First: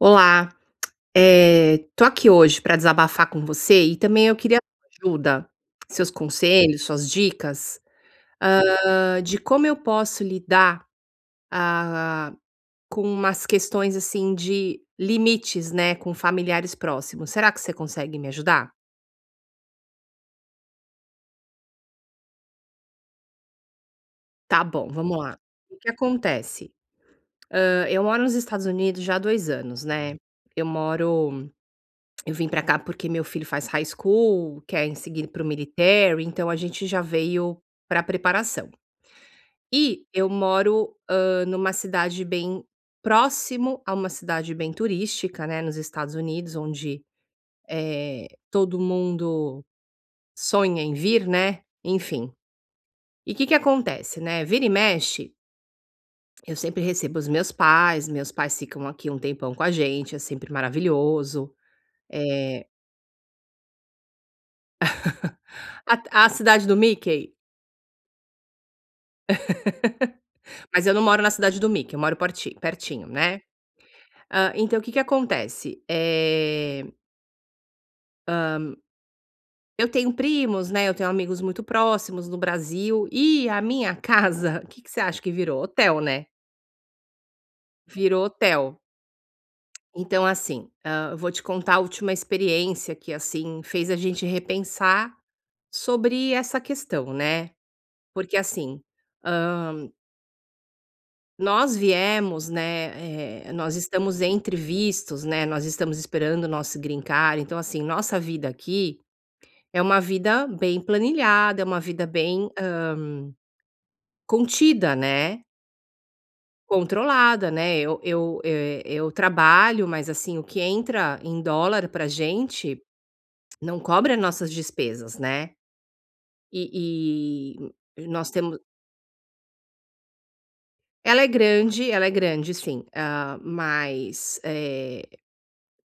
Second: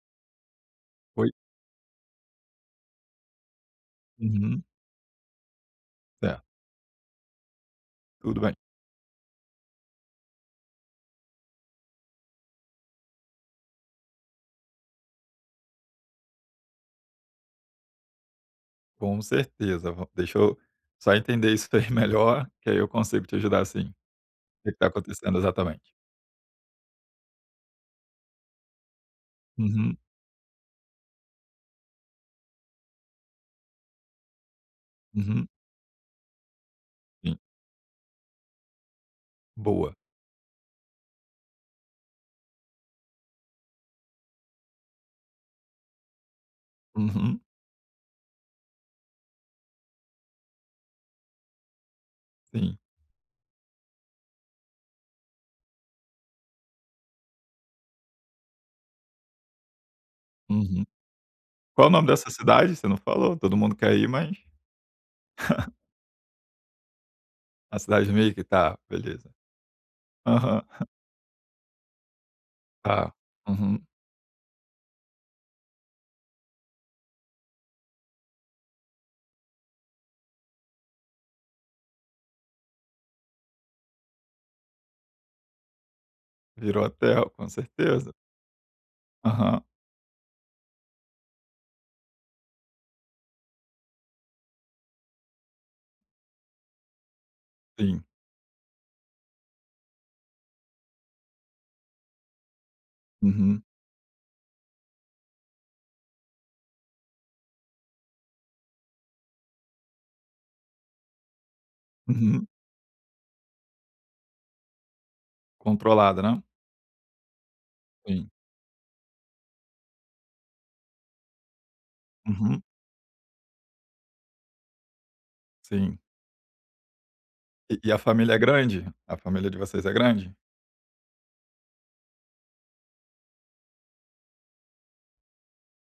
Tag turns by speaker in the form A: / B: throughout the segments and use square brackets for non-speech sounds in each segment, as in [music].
A: Olá.
B: Oi.
A: Eh, tô aqui hoje pra desabafar com você e também eu queria a
B: Uhum.
A: tua ajuda, seus
B: É.
A: conselhos, suas dicas,
B: Tudo bem.
A: hã, de como eu posso lidar, ah, com umas questões, assim, de limites, né, com familiares próximos. Será que você consegue me ajudar?
B: Com certeza, vam deixa eu só entender isso daí melhor, que aí eu consigo te ajudar sim.
A: Tá
B: Que que tá
A: bom, vamos
B: acontecendo
A: lá. O que que
B: exatamente?
A: acontece? Hã, eu moro nos Estados Unidos já há 2 anos,
B: Uhum.
A: né. Eu moro eu vim pra cá, porque meu filho faz high school, quer seguir para o
B: Uhum.
A: military, então a gente já
B: Sim.
A: veio pra preparação.
B: Boa.
A: E eu moro, hã, numa cidade bem próximo a uma cidade bem turística, né, nos Estados Unidos, onde,
B: Uhum.
A: eh, todo mundo sonha em vir, né, enfim.
B: Sim.
A: E o que que acontece, né, vira e mexe eu sempre recebo os meus pais, os meus pais ficam aqui um tempão com a gente, é sempre
B: Uhum.
A: maravilhoso,
B: Qual o nome dessa
A: eh
B: cidade? Você não falou, todo mundo quer ir, mas
A: [chuckles]
B: [chuckles]
A: a t cidade do Mickey.
B: A cidade do Mickey, tá, beleza.
A: [laughs]
B: Aham.
A: Mas
B: [chuckles]
A: eu não moro na cidade do Mickey, eu moro porti pertinho,
B: Tá.
A: né.
B: Uhum.
A: Hã, então o que que acontece? Eh hã, eu tenho primos, né, eu tenho amigos muito próximos no Brasil, e a minha casa, que que você acha que virou? Hotel, né.
B: Virou hotel, com certeza.
A: Virou hotel.
B: Aham.
A: Então, assim, hã, vou te contar a última experiência que, assim, fez a gente repensar sobre essa questão, né.
B: Sim.
A: Porque, assim, hã nós viemos, né, eh,
B: Uhum.
A: nós estamos entre vistos, né, nós estamos esperando o nosso green card, então, assim, nossa vida aqui é uma vida bem planilhada, é uma vida
B: Uhum.
A: bem, hã, contida, né.
B: Controlada, né.
A: Controlada, né. Eu
B: Sim.
A: eu, eh, eu trabalho, mas assim, o que entra em dólar pra
B: Uhum.
A: gente não cobre as nossas despesas, né.
B: Sim.
A: E e
B: E e a
A: e nós
B: família é
A: temo
B: grande? A família de vocês é grande?
A: Ela é grande, ela é grande sim, ah, mas, eh,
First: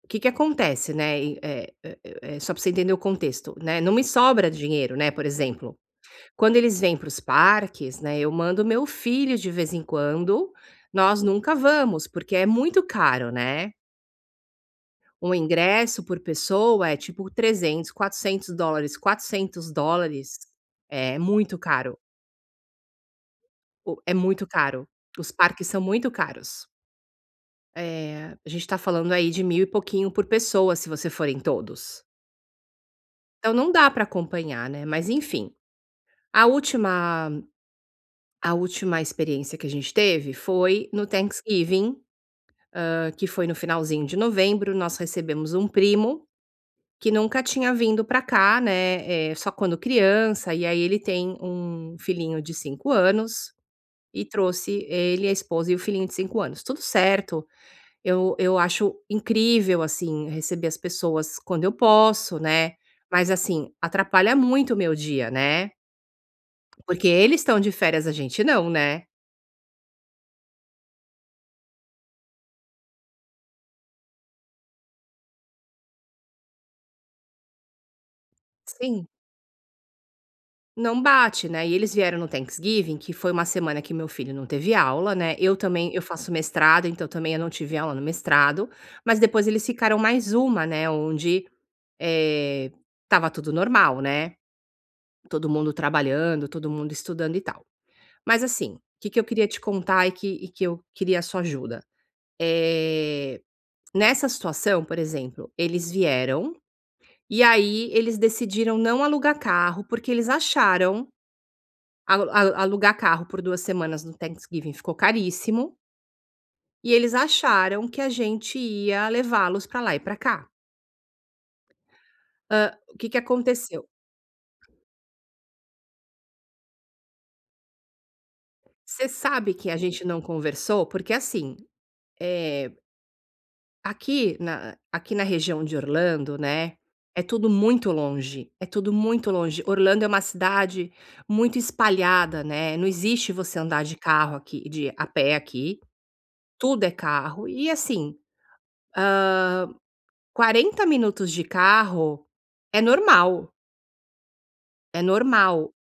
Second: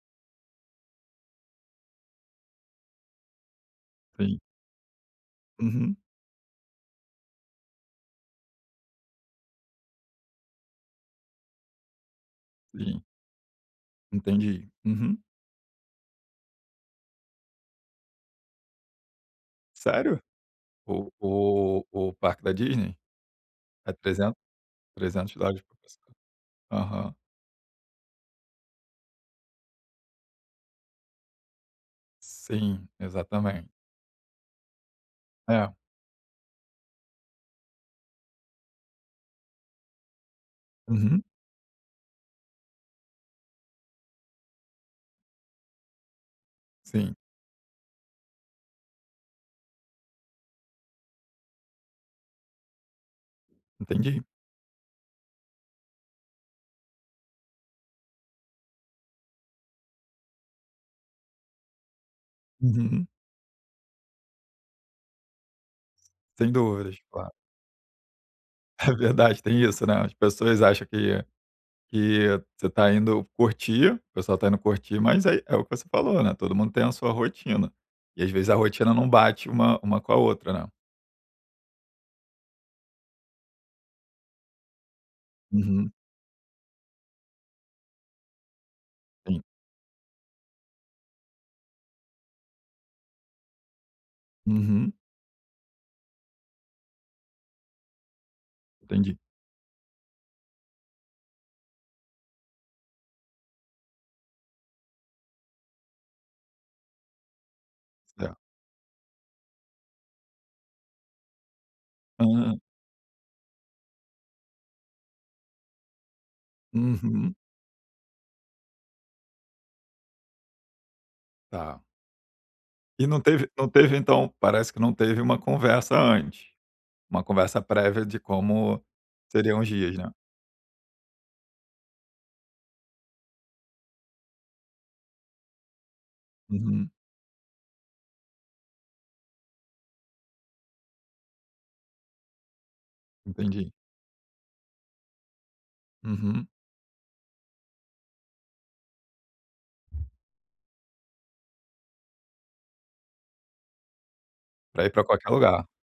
A: o que que acontece, né, eh eh eh eh, só para você entender o contexto, né. Não me
B: Sim.
A: sobra dinheiro, né, por exemplo,
B: Uhum.
A: quando eles vêm para os parques, né, eu mando o meu filho, de vez em quando, nós nunca vamos, porque é muito
B: Sim.
A: caro, né.
B: Entendi, uhum.
A: Um ingresso por pessoa é tipo 300, 400 dólares, 400
B: Sério?
A: dólares
B: O
A: é muito
B: oh,
A: caro.
B: o parque da Disney? É
A: O é
B: 300,
A: muito caro, os
B: 300 dólares
A: parques
B: por
A: são muito
B: pessoa?
A: caros.
B: Aham.
A: Eh, a gente tá falando aí de mil e pouquinho por pessoa, se você for em todos.
B: Sim,
A: Então
B: exatamente.
A: não dá para acompanhar, né, mas enfim,
B: É.
A: a última a última experiência que a gente teve foi no
B: Uhum.
A: Thanksgiving, hã, que foi no finalzinho de novembro, nós recebemos um primo que
B: Sim.
A: nunca tinha vindo pra cá, né, eh, só quando criança, e aí, ele tem um filhinho de 5 anos
B: Entendi.
A: e trouxe ele, a esposa e o filhinho de 5 anos, tudo certo, eu eu acho incrível, assim, receber as pessoas quando eu posso, né.
B: Uhum.
A: Mas, assim, atrapalha muito o meu dia, né?
B: Sem dúvidas,
A: Porque
B: claro.
A: eles estão de férias, a gente não,
B: É
A: né?
B: verdade, tem isso, né, as pessoas acham que que você tá indo curtir, o pessoal tá indo curtir, mas, aí, é o que você falou, né, todo mundo tem a sua rotina e, às vezes, a rotina
A: Sim.
B: não bate uma uma com a outra, né?
A: Não bate, né, e eles vieram no Thanksgiving, que foi uma semana que meu filho não teve aula, né, eu também
B: Uhum.
A: eu faço mestrado, então, também, eu não tive aula no mestrado, mas
B: Sim.
A: depois eles ficaram mais 1, né, onde, eh, estava tudo normal, né?
B: Uhum.
A: Todo mundo trabalhando, todo mundo estudando e tal, mas, assim, o que
B: Entendi.
A: que eu queria te contar e que e que eu queria a sua ajuda, eh, nessa situação, por exemplo, eles vieram, e aí, eles
B: Certo.
A: decidiram não alugar carro porque eles acharam, alu alu
B: Hã.
A: alugar carro por 2 semanas no Thanksgiving ficou caríssimo. E eles
B: Uhum.
A: acharam que a gente ia levá-los pra lá e pra cá.
B: Tá.
A: Hã, o
B: E
A: que que
B: não teve não
A: aconteceu?
B: teve, então parece que não teve uma conversa antes, uma conversa prévia de como
A: Você sabe
B: seriam os
A: que a
B: dias,
A: gente
B: né?
A: não conversou? Porque assim, eh aqui na aqui na região de Orlando, né,
B: Uhum.
A: é tudo muito longe, é tudo muito longe. Orlando é uma cidade, muito espalhada, né, não existe você
B: Entendi.
A: andar de carro aqui de a pé aqui,
B: Uhum.
A: tudo é carro e assim, hã, 40 minutos de carro é normal
B: Pra ir
A: é
B: pra qualquer lugar.
A: normal,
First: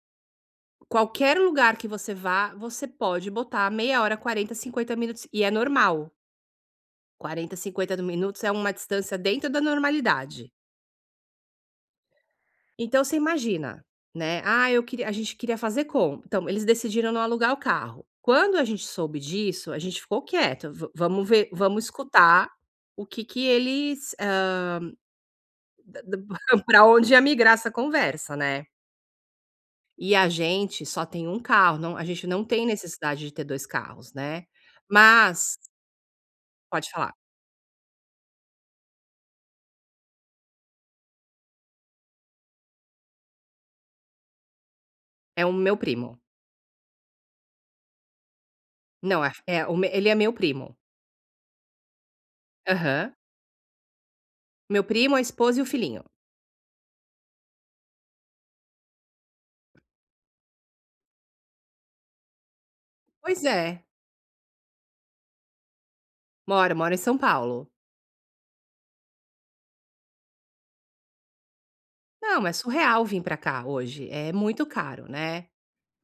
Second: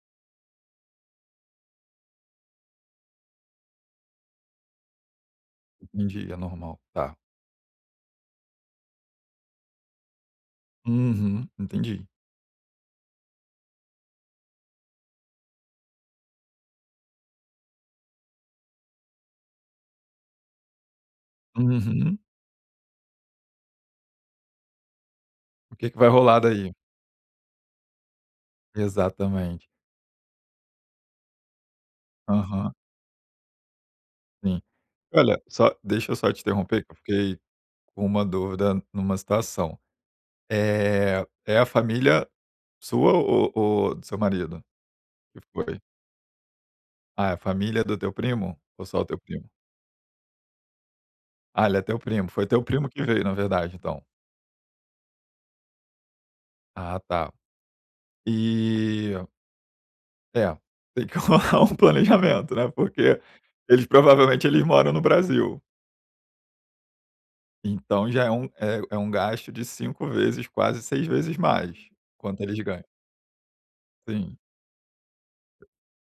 A: qualquer lugar que você vá, você pode botar meia hora, 40, 50 minutos e é normal
B: Entendi, é normal, tá.
A: 40, 50 do minutos é uma distância dentro da normalidade.
B: Uhum, entendi.
A: Então, você imagina, né: "Ah, eu queria a gente queria fazer com" Então, eles decidiram não alugar o carro. Quando a gente soube disso, a gente ficou quieto, vam vamos ver, vamos
B: Uhum.
A: escutar o que que eles, hã,
B: O que que
A: da
B: vai
A: da b
B: rolar,
A: [chuckles]
B: daí.
A: pra onde ia migrar essa conversa, né.
B: Exatamente.
A: E a gente só tem 1 carro, não a gente não tem
B: Aham.
A: necessidade de ter 2 carros, né,
B: Sim. Olha,
A: mas
B: só deixa eu só te interromper,
A: Pode
B: que eu
A: falar.
B: fiquei com uma dúvida numa situação. Eh, é a família sua, ou ou do seu marido que
A: É o meu
B: foi?
A: primo.
B: Ah, é a família do teu primo? Ou só o teu
A: Não, f
B: primo?
A: é o me ele é meu primo.
B: Ah, ele é teu primo? Foi teu primo que
A: Aham.
B: veio na verdade então?
A: Meu primo, a esposa e o filhinho.
B: Ah, tá. E É, tem que rolar um planejamento, né, porque
A: Pois é.
B: eles, provavelmente, eles moram no Brasil.
A: Mora, mora em São Paulo.
B: Então já é um, eh, é um gasto de 5 vezes, quase 6 vezes mais, quanto
A: Não, é
B: eles ganham.
A: surreal vir pra cá hoje. É
B: Sim.
A: muito caro, né.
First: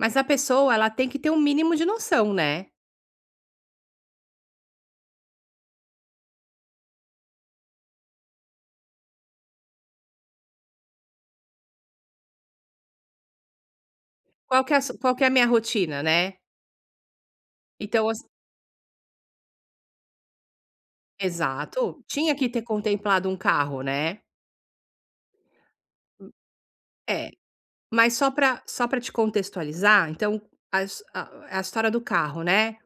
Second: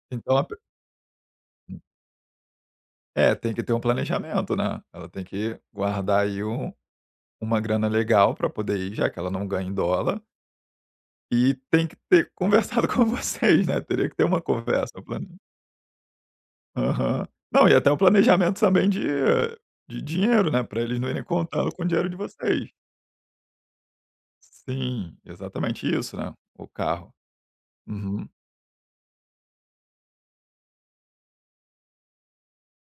A: Mas a
B: Então a pe
A: pessoa, ela tem que ter o mínimo de noção, né.
B: É, tem que ter um planejamento, né. Ela tem que guardar aí um uma grana legal pra poder ir, já que ela não ganha em dólar e tem que ter conversado com vocês, né, teria que ter uma
A: Qual que é a su
B: conversa
A: qual
B: pra
A: que é a
B: mim.
A: minha rotina, né.
B: Aham. Não, e até um
A: Então, as
B: planejamento também de de dinheiro, né, pra eles não irem contando com o
A: Exato.
B: dinheiro de
A: Tinha que ter
B: vocês.
A: contemplado 1 carro, né.
B: Sim, exatamente isso, né, o carro.
A: É, mas
B: Uhum.
A: só pra só pra te contextualizar, então as a a história do carro, né.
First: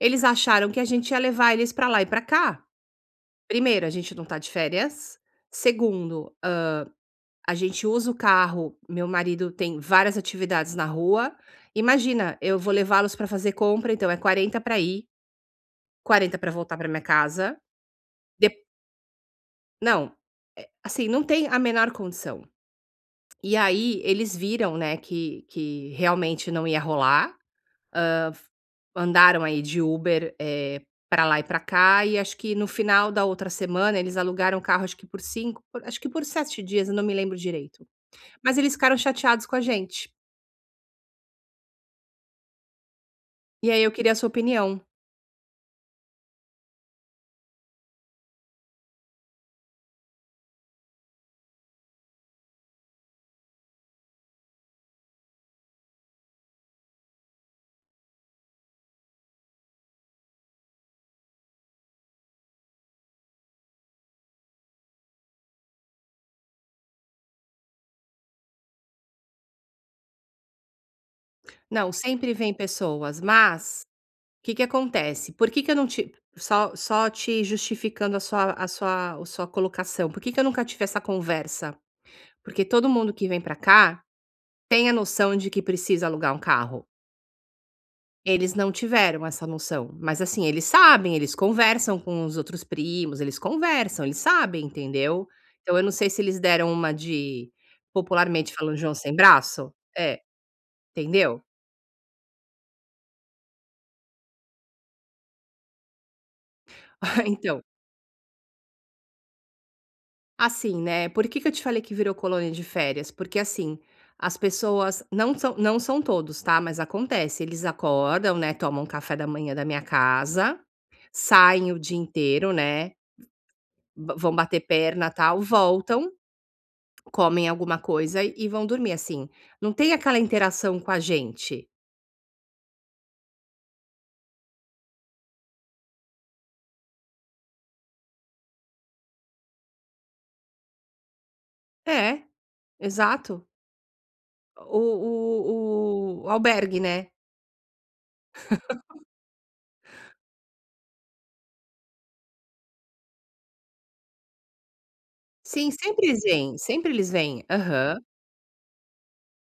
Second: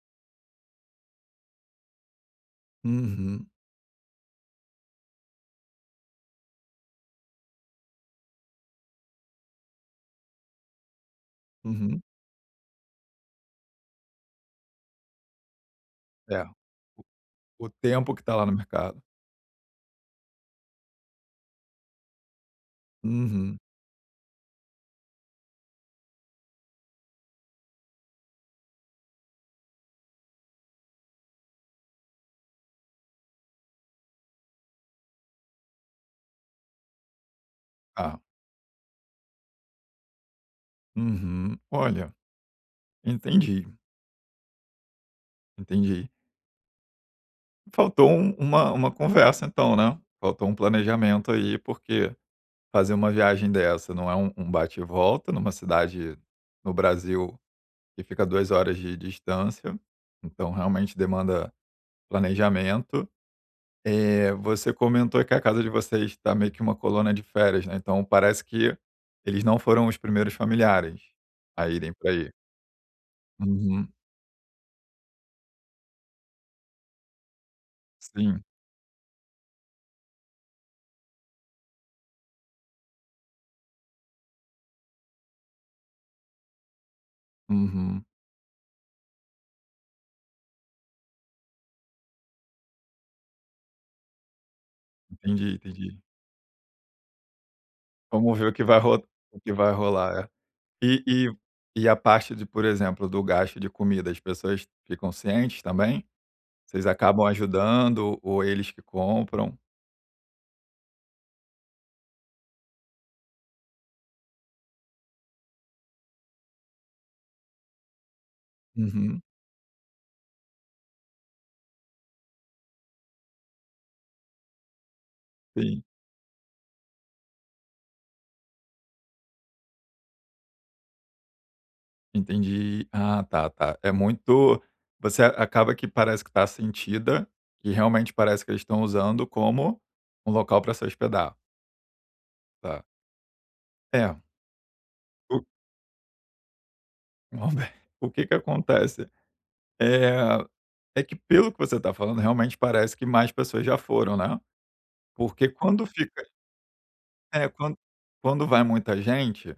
A: Eles acharam que a gente ia levar eles pra lá e pra cá.
B: Uhum.
A: Primeiro, a gente não tá de férias. Segundo, hã, a gente usa o carro meu marido tem várias atividades na rua.
B: Uhum.
A: Imagina, eu vou levá-los pra fazer compra, então é 40 pra ir 40
B: É.
A: pra voltar pra minha casa.
B: O tempo que tá lá
A: De
B: no mercado.
A: Não, eh, assim, não tem a menor condição. E
B: Uhum.
A: aí eles viram, né, que que realmente não ia rolar, hã, andaram aí de Uber, eh, pra lá e pra cá, e acho que no final da outra semana eles alugaram o carro, acho que por cinc acho que por 7 dias, eu não me lembro direito.
B: Tá.
A: Mas eles ficaram chateados com a gente.
B: Uhum. Olha, entendi.
A: E aí eu queria a sua opinião.
B: Entendi. Faltou um uma uma conversa então, né, faltou um planejamento aí, porque fazer uma viagem dessa não é um um bate e volta numa cidade no Brasil que fica há 2 horas de distância, então, realmente, demanda planejamento. Eh, você comentou que a casa de vocês está meio que uma colônia de férias, né, então, parece que eles não foram os primeiros familiares a
A: Não,
B: irem para aí?
A: sempre vêm pessoas, mas
B: Uhum.
A: que que acontece? Por que que eu não ti só só te justificando a
B: Sim.
A: sua a sua o sua colocação. Por que eu nunca tive essa conversa? Porque todo mundo que vem pra cá tem a noção de que precisa alugar um carro
B: Uhum.
A: eles não tiveram essa noção, mas, assim, eles sabem, eles conversam com os outros primos. Eles conversam, eles sabem, entendeu.
B: Entendi,
A: Então, eu não
B: entendi.
A: sei se eles deram uma de,
B: Vamos ver o
A: popularmente
B: que
A: falando,
B: vai
A: "joão
B: ro
A: sem
B: o que vai
A: braço"? É.
B: rolar, é. E e
A: Entendeu?
B: e a parte de, por exemplo, do gasto de comida, as pessoas ficam cientes também? Vocês acabam
A: [chuckles] Então.
B: ajudando ou eles que compram?
A: Assim, né, por que que eu te falei que virou colônia de férias? Porque, assim, as pessoas não são não são todos, tá, mas acontece: eles acordam, né, tomam café
B: Uhum.
A: da manhã da minha casa, saem o dia inteiro, né, vã vão bater perna, tal,
B: Sim.
A: voltam, comem alguma coisa e vão dormir, assim. Não tem aquela interação com a gente.
B: Entendi, ah, tá, tá é muito você acaba que parece que tá sentida e realmente parece que eles estão usando como um local pra se hospedar.
A: É,
B: Tá.
A: exato.
B: É.
A: O o
B: O
A: o o albergue, né?
B: Um alber o que que
A: [laughs]
B: acontece? Eh, é que pelo que você tá falando realmente parece que mais pessoas já foram, né, porque
A: Sim,
B: quando
A: sempre
B: fica
A: vêm, sempre eles vêm,
B: é quan
A: aham.
B: quando vai muita gente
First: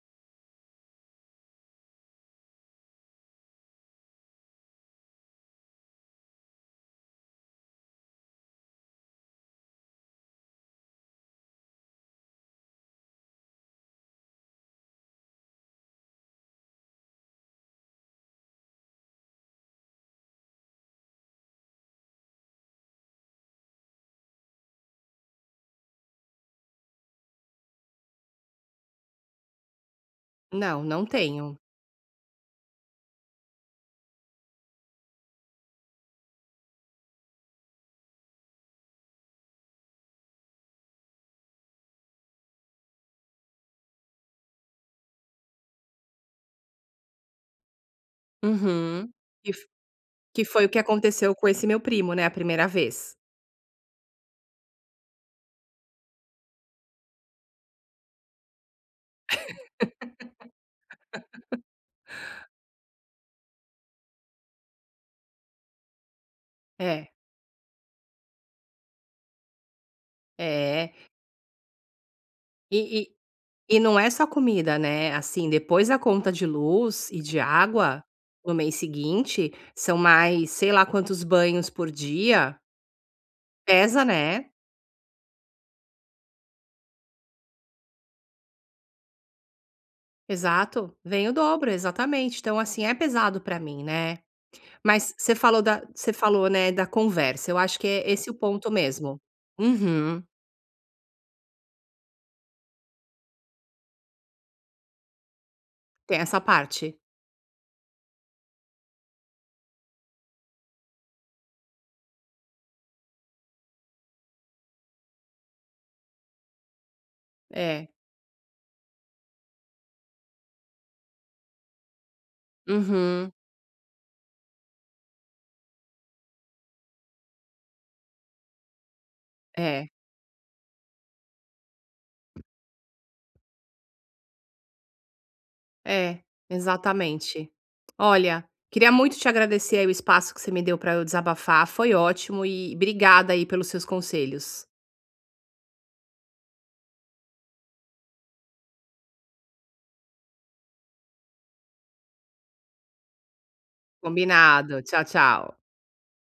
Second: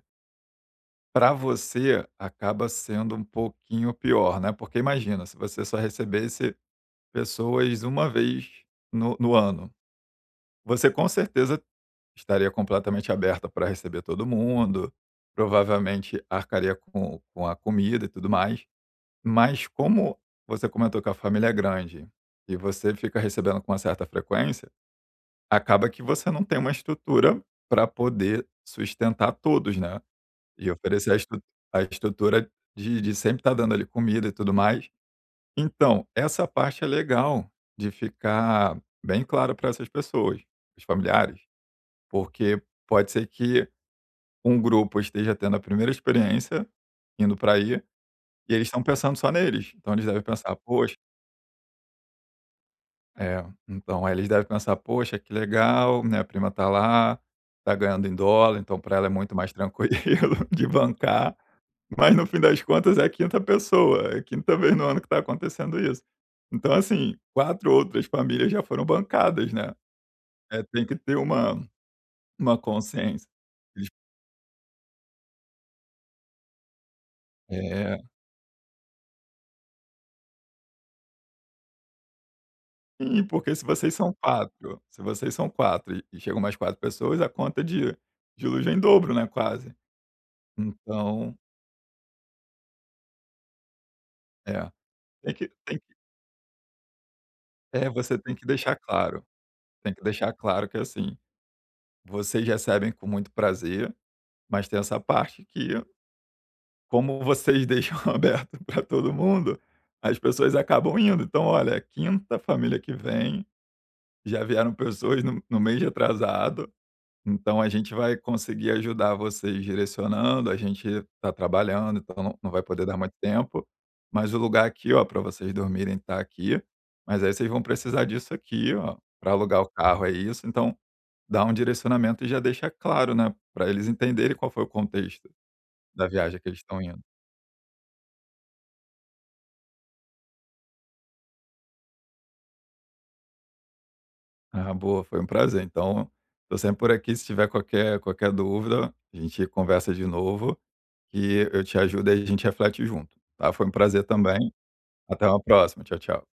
B: pra você acaba sendo um pouquinho pior, né, porque imagina se você só recebesse pessoas uma vez no no ano, você com certeza estaria completamente aberta pra receber todo mundo, provavelmente arcaria com com a comida e tudo mais. Mas, como você comentou que a família é grande e você fica recebendo com uma certa frequência, acaba que você não tem uma estrutura pra poder sustentar todos, né, e
A: Não, não
B: oferecer a estru
A: tenho.
B: a estrutura de de sempre estar dando ali comida e tudo mais. Então, essa parte é legal, de ficar bem claro pra essas pessoas, os familiares, porque pode ser que um grupo esteja tendo a 1ª experiência, indo pra aí, e eles estão
A: Uhum,
B: pensando só
A: que f
B: neles, então eles devem
A: que
B: pensar:
A: foi o que
B: "Poxa".
A: aconteceu com esse meu primo, né, a 1ª vez.
B: É, então, aí eles devem pensar: "Poxa que legal, minha prima tá lá, tá ganhando em dólar, então pra ela é muito mais tranquilo de bancar."
A: [laughs]
B: Mas no fim das contas é a 5ª pessoa, é a 5ª vez no ano que tá acontecendo isso. Então
A: É.
B: assim, 4 outras famílias já foram bancadas, né, é, tem
A: É.
B: que ter uma uma
A: E
B: consciência,
A: e e
B: iss
A: não é só comida, né, assim depois a conta de luz e de
B: É.
A: água no mês seguinte são mais, sei lá, quantos banhos por dia.
B: Sim, porque se vocês
A: Pesa,
B: são
A: né?
B: quatro se vocês são 4, e e chegam mais 4 pessoas, a conta de de luz vem em dobro, né, quase.
A: Exato, vem o
B: Então
A: dobro. Exatamente. Então, assim, é pesado pra mim, né,
B: É,
A: mas
B: tem
A: você
B: que
A: falou
B: tem
A: da
B: que
A: você falou, né, da conversa. Eu acho que
B: É
A: é
B: você
A: esse o
B: tem que
A: ponto
B: deixar
A: mesmo.
B: claro, tem que
A: Uhum.
B: deixar claro que, assim, vocês recebem com muito prazer, mas tem essa parte que
A: Tem essa parte.
B: como vocês deixam aberto pra todo mundo, as pessoas acabam indo, então: "Olha, é a 5ª família que vem, já vieram pessoas no no mês retrasado, então a
A: É.
B: gente vai conseguir ajudar vocês direcionando. A gente tá trabalhando, então não não vai poder dar muito
A: Uhum.
B: tempo, mas o lugar aqui, ó, pra vocês dormirem tá aqui, mas aí vocês vão precisar disso aqui, ó, pra alugar o
A: É.
B: carro é isso.", então, dá um direcionamento e já deixa claro, né, pra eles entenderem qual foi o contexto da
A: É,
B: viagem que eles estão indo.
A: exatamente. Olha, queria muito te agradecer aí o espaço que você me deu pra eu desabafar, foi ótimo e obrigada aí pelos seus conselhos.
B: Ah, boa, foi um prazer, então, tô sempre por aqui. Se tiver qualquer qualquer dúvida, a gente conversa de novo, que eu te ajudo e a gente reflete junto, tá? Foi um prazer também,
A: Combinado, tchau,
B: até uma
A: tchau.
B: próxima, tchau, tchau.